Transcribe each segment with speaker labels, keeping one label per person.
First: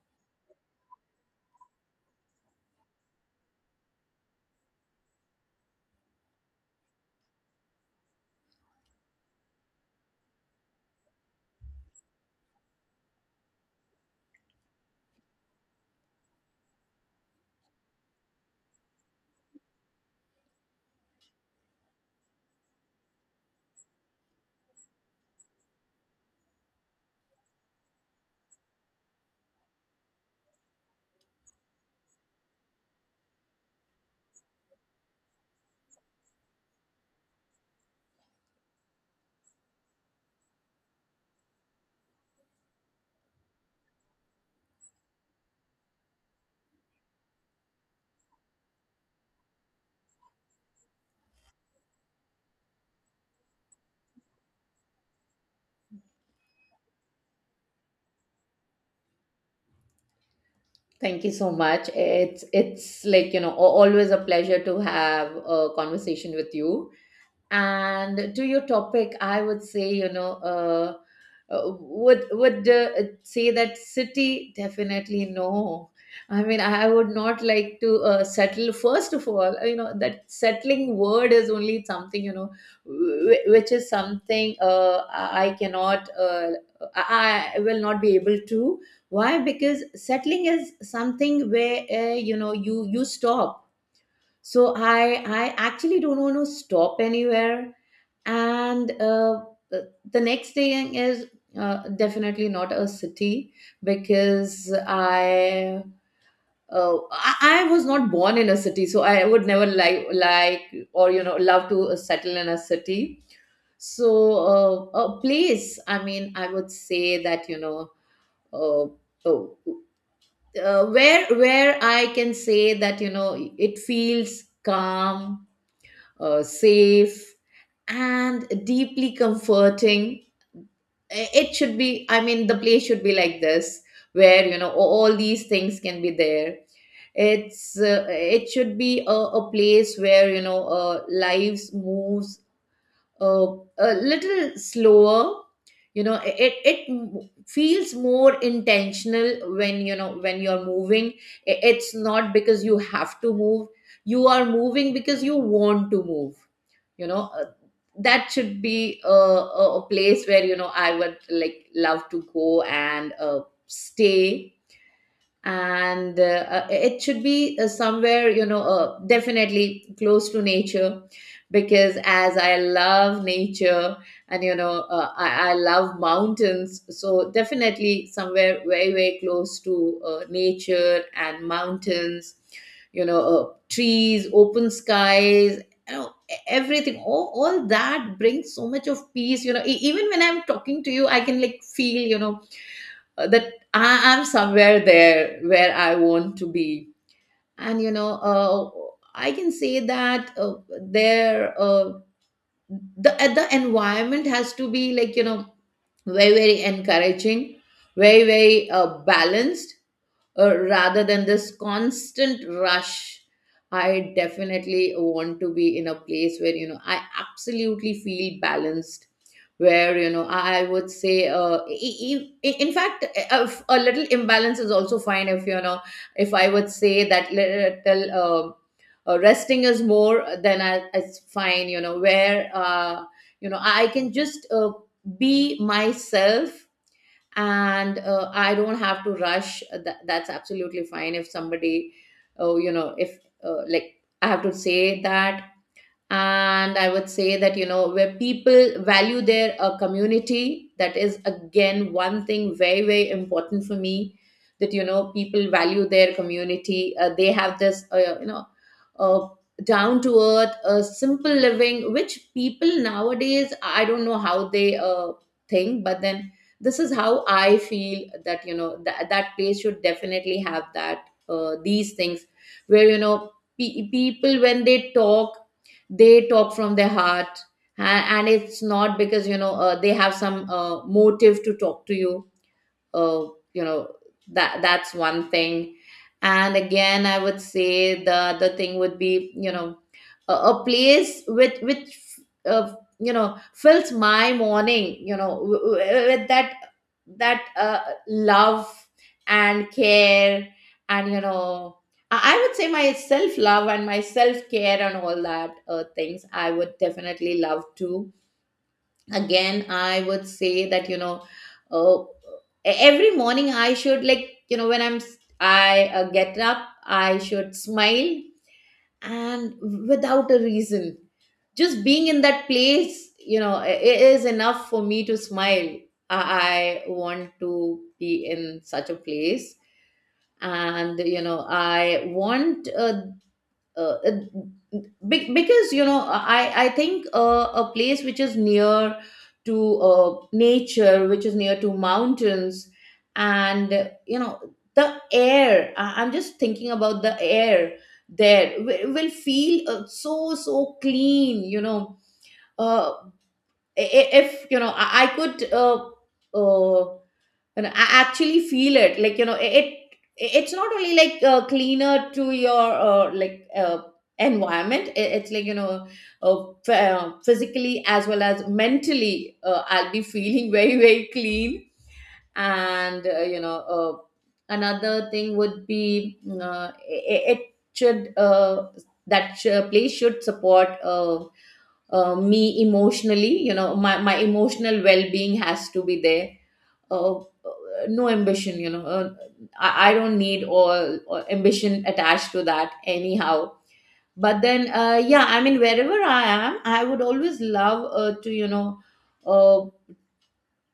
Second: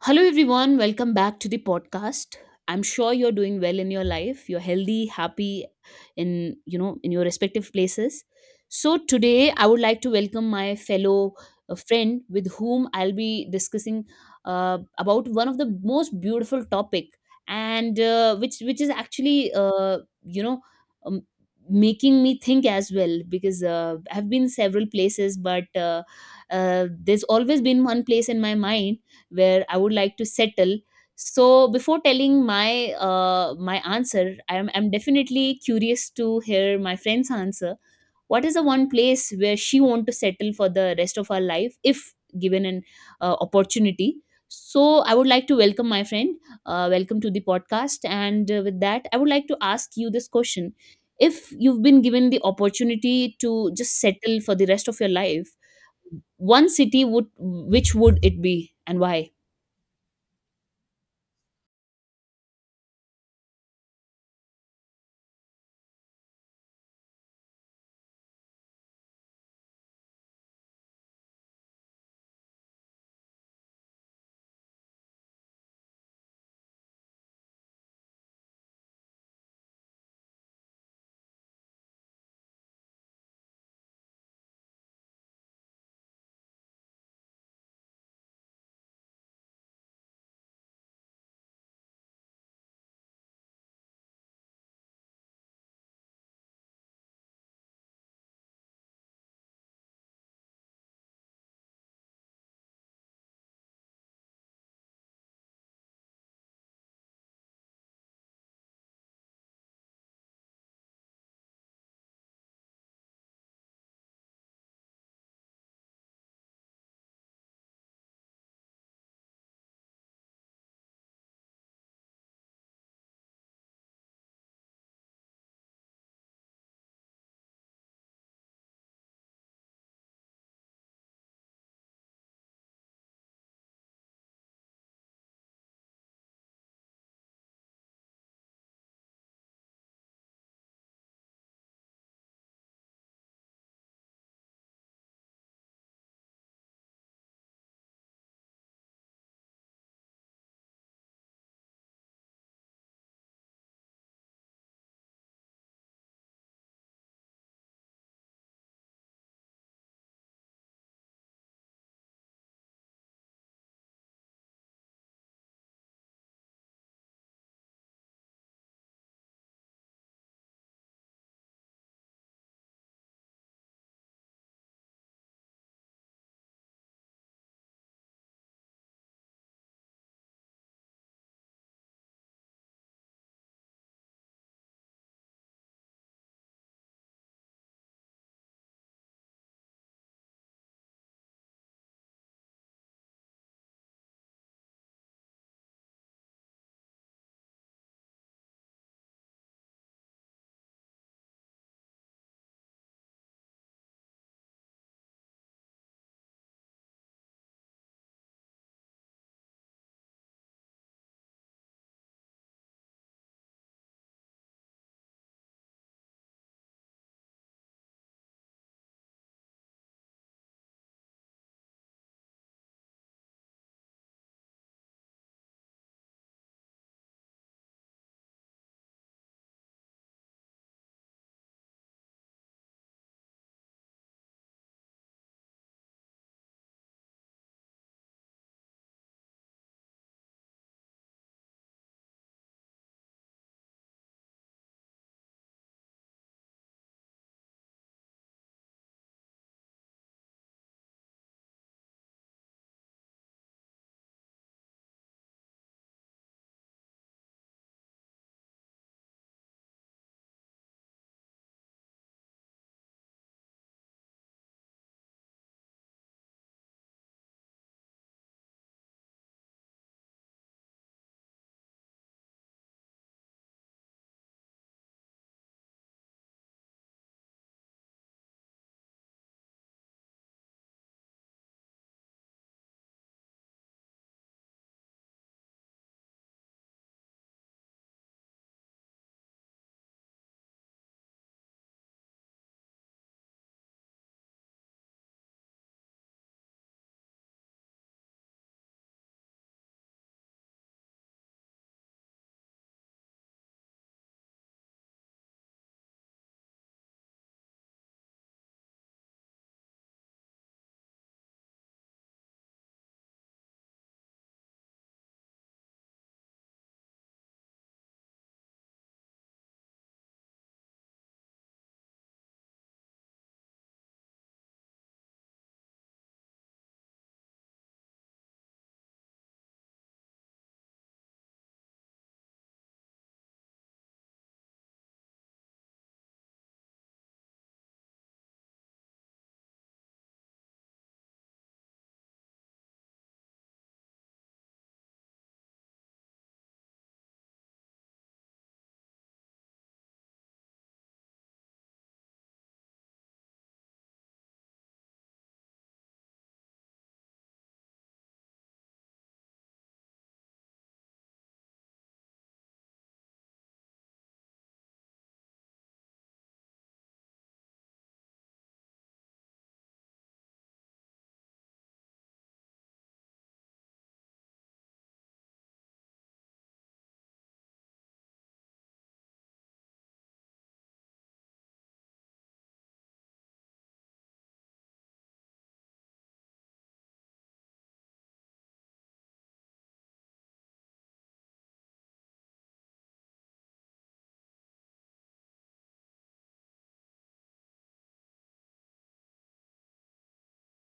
Speaker 1: Hello, everyone. Welcome back to the podcast. I'm sure you're doing well in your life. You're healthy, happy in, you know, in your respective places. So today I would like to welcome my fellow friend with whom I'll be discussing about one of the most beautiful topic and which is actually um, making me think as well because I've been several places but there's always been one place in my mind where I would like to settle. So before telling my my answer, I'm definitely curious to hear my friend's answer. What is the one place where she want to settle for the rest of her life if given an opportunity? So I would like to welcome my friend. Welcome to the podcast. And with that, I would like to ask you this question: if you've been given the opportunity to just settle for the rest of your life, one city would which would it be and why?
Speaker 2: Thank you so much. It's like, you know, always a pleasure to have a conversation with you. And to your topic, I would say, you know, would say that city, definitely no. I mean, I would not like to settle. First of all, you know, that settling word is only something, you know, which is something I cannot, I will not be able to. Why? Because settling is something where, you know, you stop, so I actually don't want to stop anywhere. And the next thing is, definitely not a city, because I was not born in a city, so I would never like or, you know, love to settle in a city. So a place, I mean, I would say that, you know, uh, oh, where I can say that, you know, it feels calm, safe, and deeply comforting. It should be, I mean, the place should be like this, where, you know, all these things can be there. It should be a place where, you know, lives moves uh, a little slower. You know, it feels more intentional when, you know, when you're moving. It's not because you have to move. You are moving because you want to move, you know. That should be a place where, you know, I would love to go and stay. And It should be somewhere, you know, definitely close to nature, because as I love nature, and, you know, I love mountains, so definitely somewhere very, very close to nature and mountains, you know, trees, open skies, you know, everything, all that brings so much of peace, you know. Even when I'm talking to you, I can like feel, you know, that I am somewhere there where I want to be. And you know, I can say that there uh, the environment has to be, like, you know, very, very encouraging, very, very, balanced, rather than this constant rush. I definitely want to be in a place where, you know, I absolutely feel balanced, where, you know, I would say, in fact, a little imbalance is also fine if, you know, if I would say that little, resting is more, then I, it's fine, you know, where, you know, I can just be myself. And I don't have to rush. That's absolutely fine. If somebody, oh, you know, if, like, I have to say that. And I would say that, you know, where people value their, community, that is again one thing very, very important for me, that, you know, people value their community. They have this, you know, uh, down to earth, simple living, which people nowadays, I don't know how they think, but then this is how I feel, that, you know, that that place should definitely have that these things where, you know, people when they talk, they talk from their heart. And it's not because, you know, they have some motive to talk to you. uh, you know, that's one thing. And again, I would say the other thing would be, you know, a place with which, uh, you know, fills my morning, you know, with that that uh, love and care. And you know, I would say, my self love and my self care and all that, things I would definitely love to. Again, I would say that, you know, uh, every morning, I should like, you know, when I'm s- I get up, I should smile, and without a reason, just being in that place, you know, it is enough for me to smile. I want to be in such a place. And I want, uh, because, you know, I think, a place which is near to nature, which is near to mountains, and, you know, the air, I'm just thinking about the air there, will feel, so, so clean, you know. uh, if, you know, I could, uh, and I actually feel it, like, you know, it. It's not only like cleaner to your, environment. It's like, you know, physically as well as mentally, I'll be feeling very, very clean. And you know, another thing would be, it should, place should support, me emotionally. You know, my emotional well being has to be there. uh, no ambition, you know. I don't need all ambition attached to that anyhow. But then, yeah, I mean, wherever I am, I would always love to, you know, uh,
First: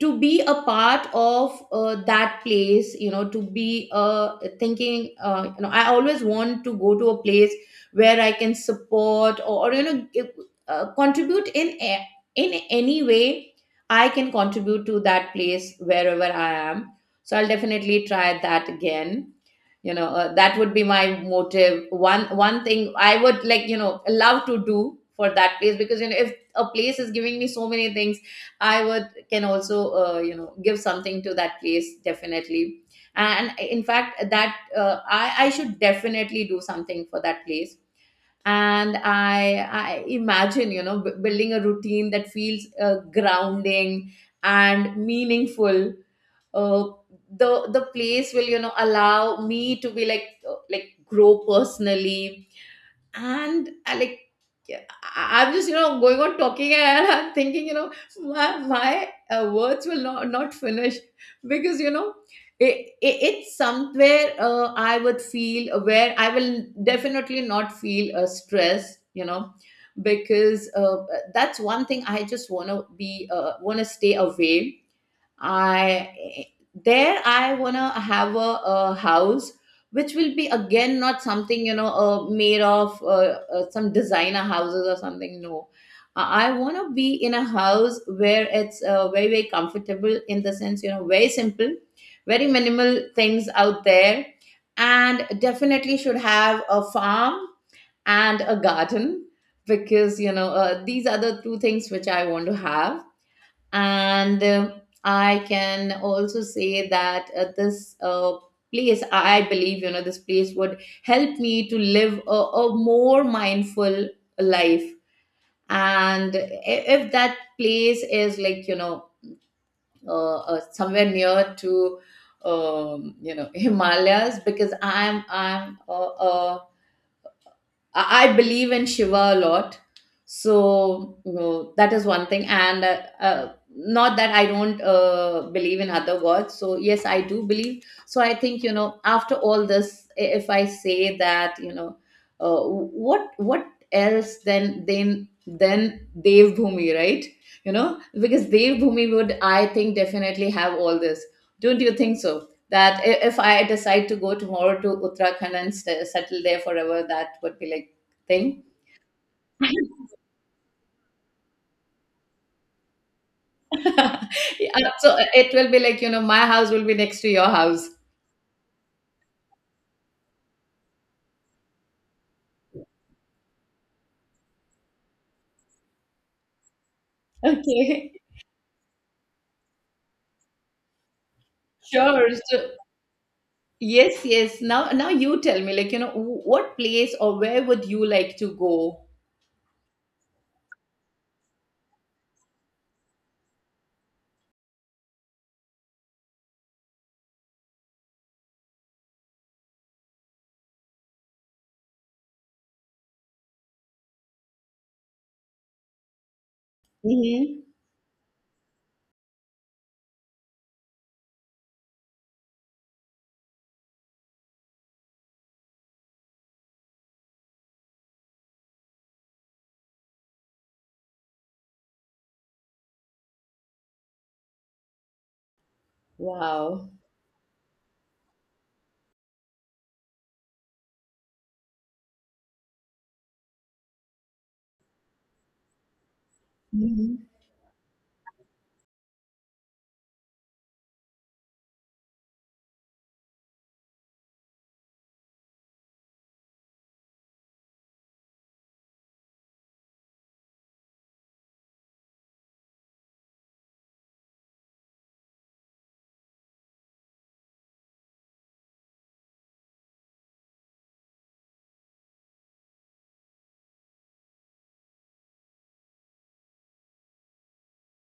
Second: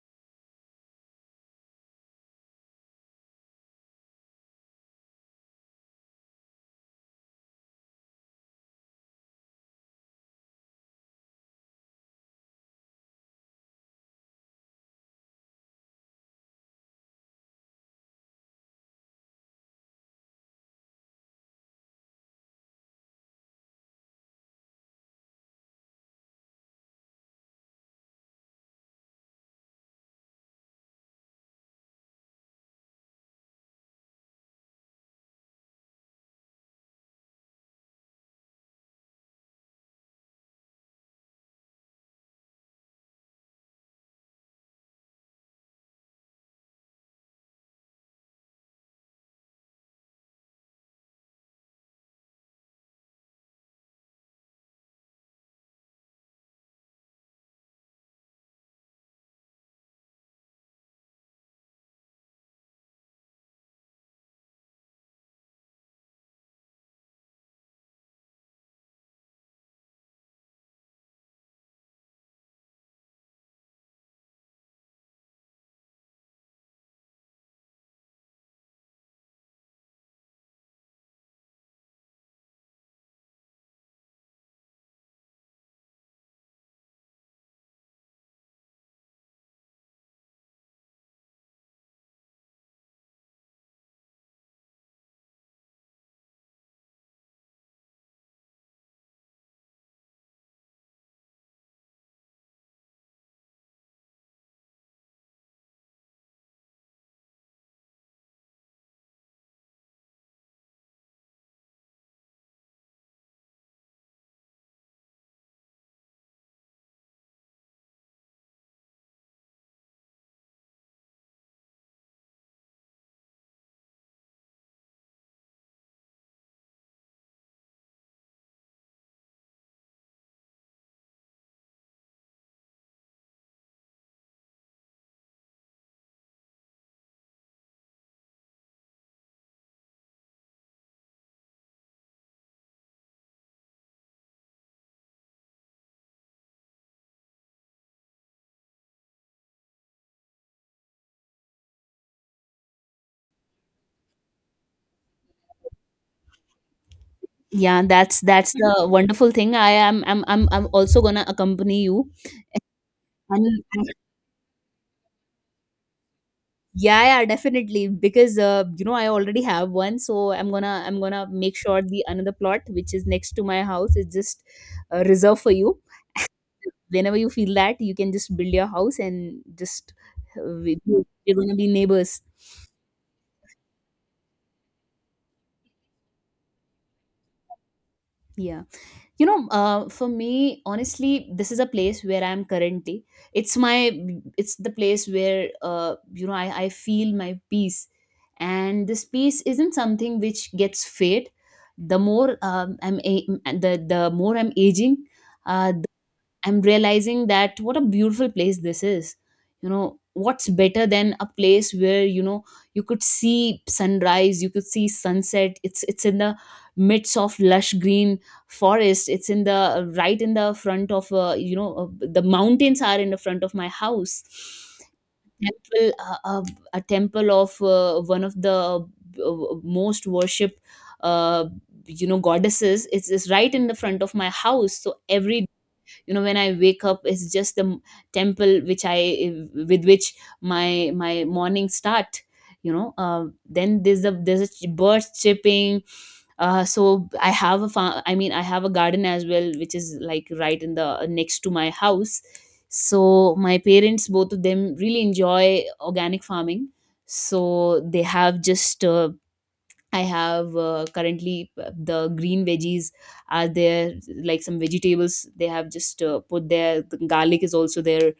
Speaker 2: to be a part of that place, you know, to be thinking, you know, I always want to go to a place where I can support, or, you know, give, contribute in any way I can contribute to that place wherever I am. So I'll definitely try that. Again, you know, that would be my motive. One thing I would, like, you know, love to do for that place, because, you know, if a place is giving me so many things, I would, can also, you know, give something to that place definitely. And in fact, that, I should definitely do something for that place. And I imagine, you know, building a routine that feels, grounding and meaningful. Uh, the the place will, you know, allow me to be, like, grow personally. And I, like, yeah, I'm just, you know, going on talking, and I'm thinking, you know, my words will not finish, because, you know, it's somewhere, I would feel, where I will definitely not feel, stress, you know. Because that's one thing I just want to be, want to stay away. I There I wanna have a house which will be, again, not something, you know, made of, some designer houses or something. No. I want to be in a house where it's, very, very comfortable, in the sense, you know, very simple, very minimal things out there, and definitely should have a farm and a garden, because, you know, these are the two things which I want to have. And I can also say that, this place, I believe, you know, this place would help me to live a more mindful life. And if that place is, like, you know, somewhere near to, you know, Himalayas, because I'm a I believe in Shiva a lot. So you know, that is one thing. And not that I don't believe in other gods. So, yes, I do believe. So, I think, you know, after all this, if I say that, you know, what else, then Dev Bhumi, right? You know, because Dev Bhumi would, I think, definitely have all this. Don't you think so? That, if I decide to go tomorrow to Uttarakhand and settle there forever, that would be
Speaker 1: Yeah,
Speaker 2: like
Speaker 1: that's
Speaker 2: thing.
Speaker 1: the wonderful thing. I am I'm also gonna accompany you. And and-
Speaker 2: Yeah, so it will be like, you know, my house will be
Speaker 1: yeah,
Speaker 2: next
Speaker 1: yeah,
Speaker 2: to your
Speaker 1: definitely.
Speaker 2: house.
Speaker 1: Because you know, I already have one, so I'm gonna make sure the another plot which is next to my house is just reserved for you. Whenever you feel that, you can
Speaker 2: Okay.
Speaker 1: just build your house and just we're gonna be neighbors.
Speaker 2: Sure. So yes, yes. Now you tell me, like, you know, what place, or where would you like to
Speaker 1: Yeah.
Speaker 2: go?
Speaker 1: You know, for me honestly this is a place where I am currently. It's my, it's the place where, you know, I feel my peace, and this peace isn't something which gets fade. The more I'm a- the more I'm aging, uh, I'm realizing
Speaker 2: Hmm.
Speaker 1: that what a beautiful place this is. You know, what's better than a place where, you know, you could see sunrise, you could see sunset. It's in the midst of lush green forest. It's in the right in the front of, you know, the mountains are in the front of my house. Temple, uh, uh, a
Speaker 2: Wow.
Speaker 1: temple of one of the most worshipped, uh, you know, goddesses, it's right in the front of my house, so every, you know, when I wake up,
Speaker 2: Hmm.
Speaker 1: it's just the temple which I, with which my morning start. You know, then there's birds chirping. I mean, I have a garden as well which is like right in the next to my house. So my parents both of them really enjoy organic farming, so they have just I have currently the green veggies are there, like some vegetables. They have just put there. The garlic is also there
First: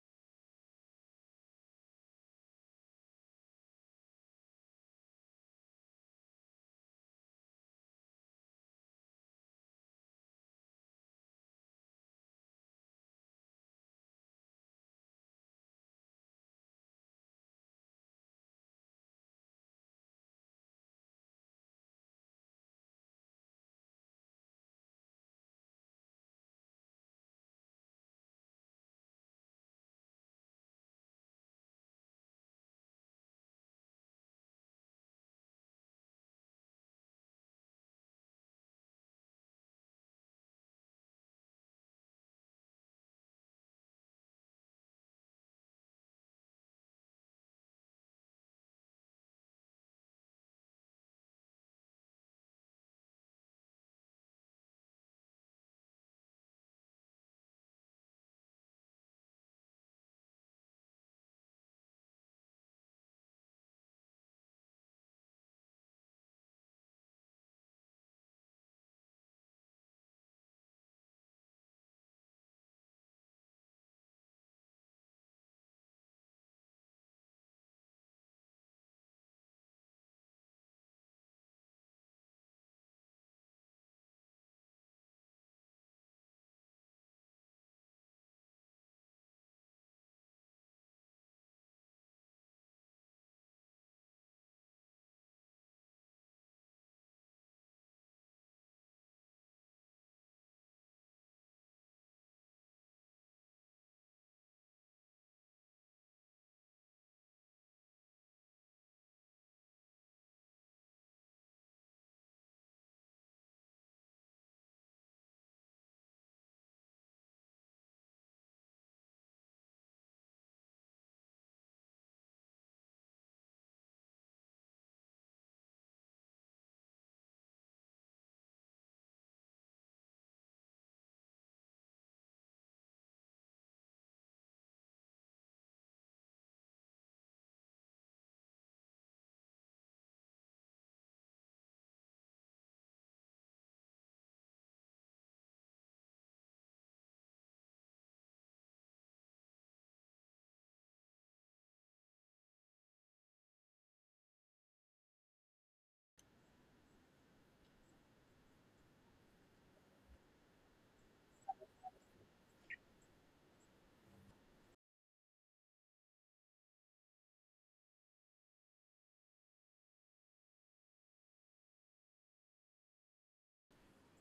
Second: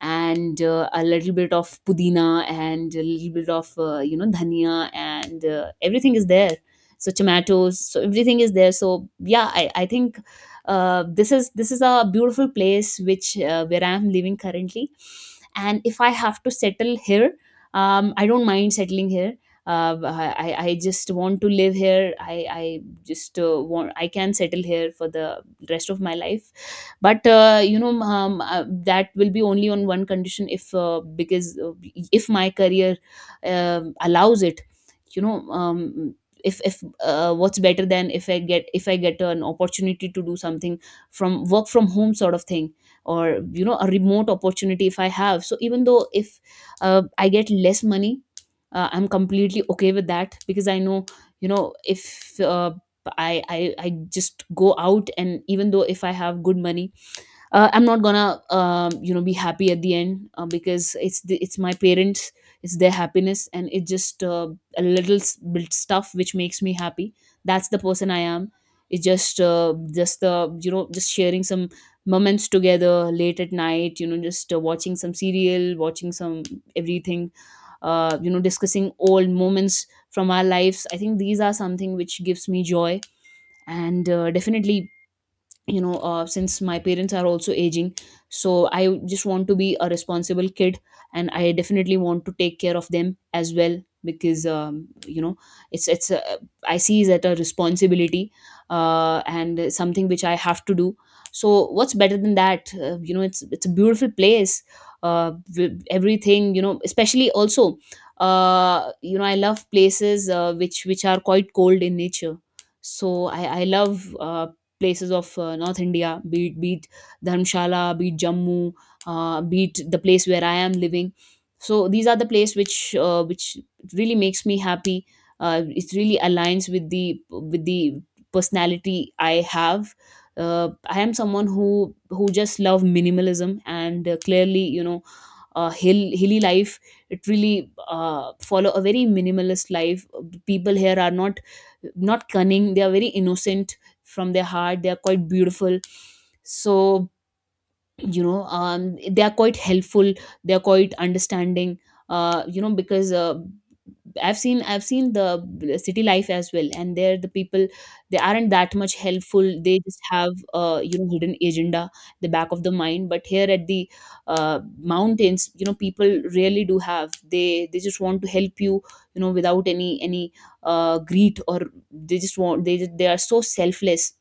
Speaker 1: and a little bit of pudina and a little bit of, you know, dhania, and everything is there, so tomatoes, so everything is there, so yeah, I think this is a beautiful place which, where I am living currently. And if I have to settle here, I don't mind settling here. Uh, I, I I just want to live here. I just want, I can settle here for the rest of my life, but, you know, that will be only on one condition if, because, if my career allows it. You know, if what's better than if I get an opportunity to do something from work from home sort of thing or, you know, a remote opportunity if I have. So even though if I get less money, I'm completely okay with that because I know, you know, if I, I just go out and even though if I have good money, I'm not gonna you know be happy at the end because it's the, it's my parents, it's their happiness, and it's just a little bit stuff which makes me happy. That's the person I am. It's just the, you know, just sharing some moments together late at night, you know, just watching some serial, watching some everything, you know, discussing old moments from our lives. I think these are something which gives me joy. And definitely, you know, since my parents are also aging, so I just want to be a responsible kid, and I definitely want to take care of them as well, because, you know, it's I see is that a responsibility and something which I have to do. So what's better than that? You know, it's a beautiful place uh, with everything. You know, especially also, you know, I love places which are quite cold in nature. So I love places of North India, be it Dharmshala, be it Jammu, be it the place where I am living. So these are the place which really makes me happy. It really aligns with the personality I have. I am someone who just love minimalism and, clearly, you know, hilly life. It really follow a very minimalist life. People here are not cunning, they are very innocent from their heart, they are quite beautiful. So, you know, they are quite helpful, they are quite understanding, you know, because, I've seen the city life as well, and there the people, they aren't that much helpful. They just have, you know, hidden agenda the back of the mind. But here at the mountains, you know, people really do have, they just want to help you, you know, without any greed or, they just want, they are so selfless.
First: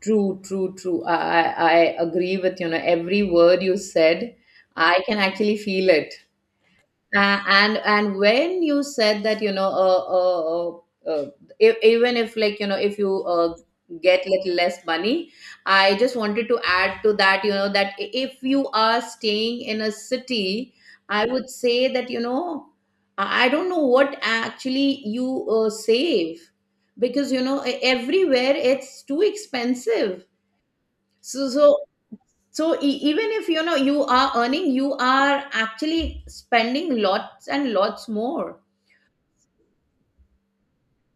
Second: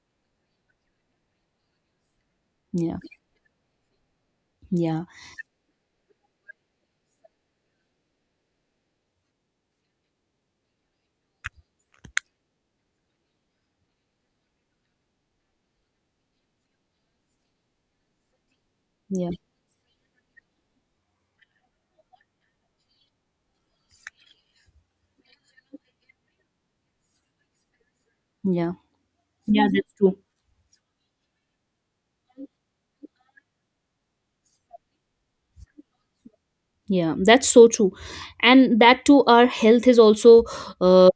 Speaker 2: True, true, true. I agree with, you know,
Speaker 1: Yeah,
Speaker 2: every word you said. I
Speaker 1: yeah,
Speaker 2: can actually feel it. And when you said that, you know, uh, uh, uh, e- even if, like, you know, if you get little less money, I just wanted to add to that, you know, that, if you are
Speaker 1: yeah,
Speaker 2: staying in a city, I would say that, you know, I don't know what actually you save, because, you know, everywhere
Speaker 1: yeah,
Speaker 2: it's too
Speaker 1: yeah. That's
Speaker 2: expensive.
Speaker 1: true.
Speaker 2: so so so even if, you know, you are earning, you are actually spending
Speaker 1: Yeah, that's
Speaker 2: lots
Speaker 1: so
Speaker 2: and
Speaker 1: true,
Speaker 2: lots more.
Speaker 1: and that too, our health is also uh,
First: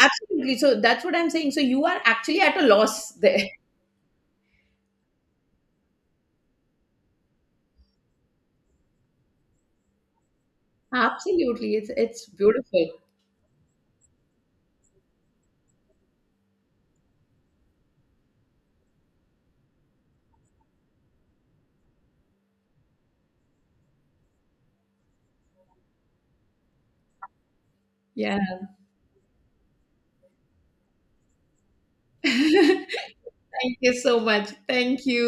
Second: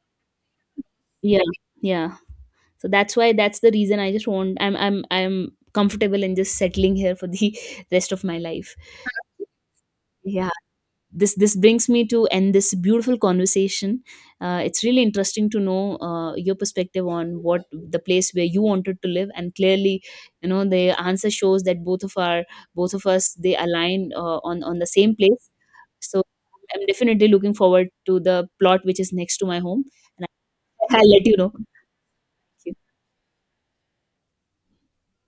Speaker 2: Absolutely, so that's what I'm
Speaker 1: yeah,
Speaker 2: saying, so you are
Speaker 1: yeah.
Speaker 2: actually at a
Speaker 1: So
Speaker 2: loss
Speaker 1: that's why,
Speaker 2: there.
Speaker 1: that's the reason, I just want, I'm comfortable in just settling here for the rest of my life, yeah. This
Speaker 2: Absolutely,
Speaker 1: brings
Speaker 2: it's
Speaker 1: me to
Speaker 2: it's
Speaker 1: end this
Speaker 2: beautiful.
Speaker 1: beautiful conversation. It's really interesting to know your perspective on what the place where you wanted to live, and clearly, you know, the answer shows that both of our, both of us they align on the same place. So I'm definitely looking forward to
Speaker 2: Yeah.
Speaker 1: the plot which is next to my home. And I- I'll let you know.
Speaker 2: Thank you so much, thank you,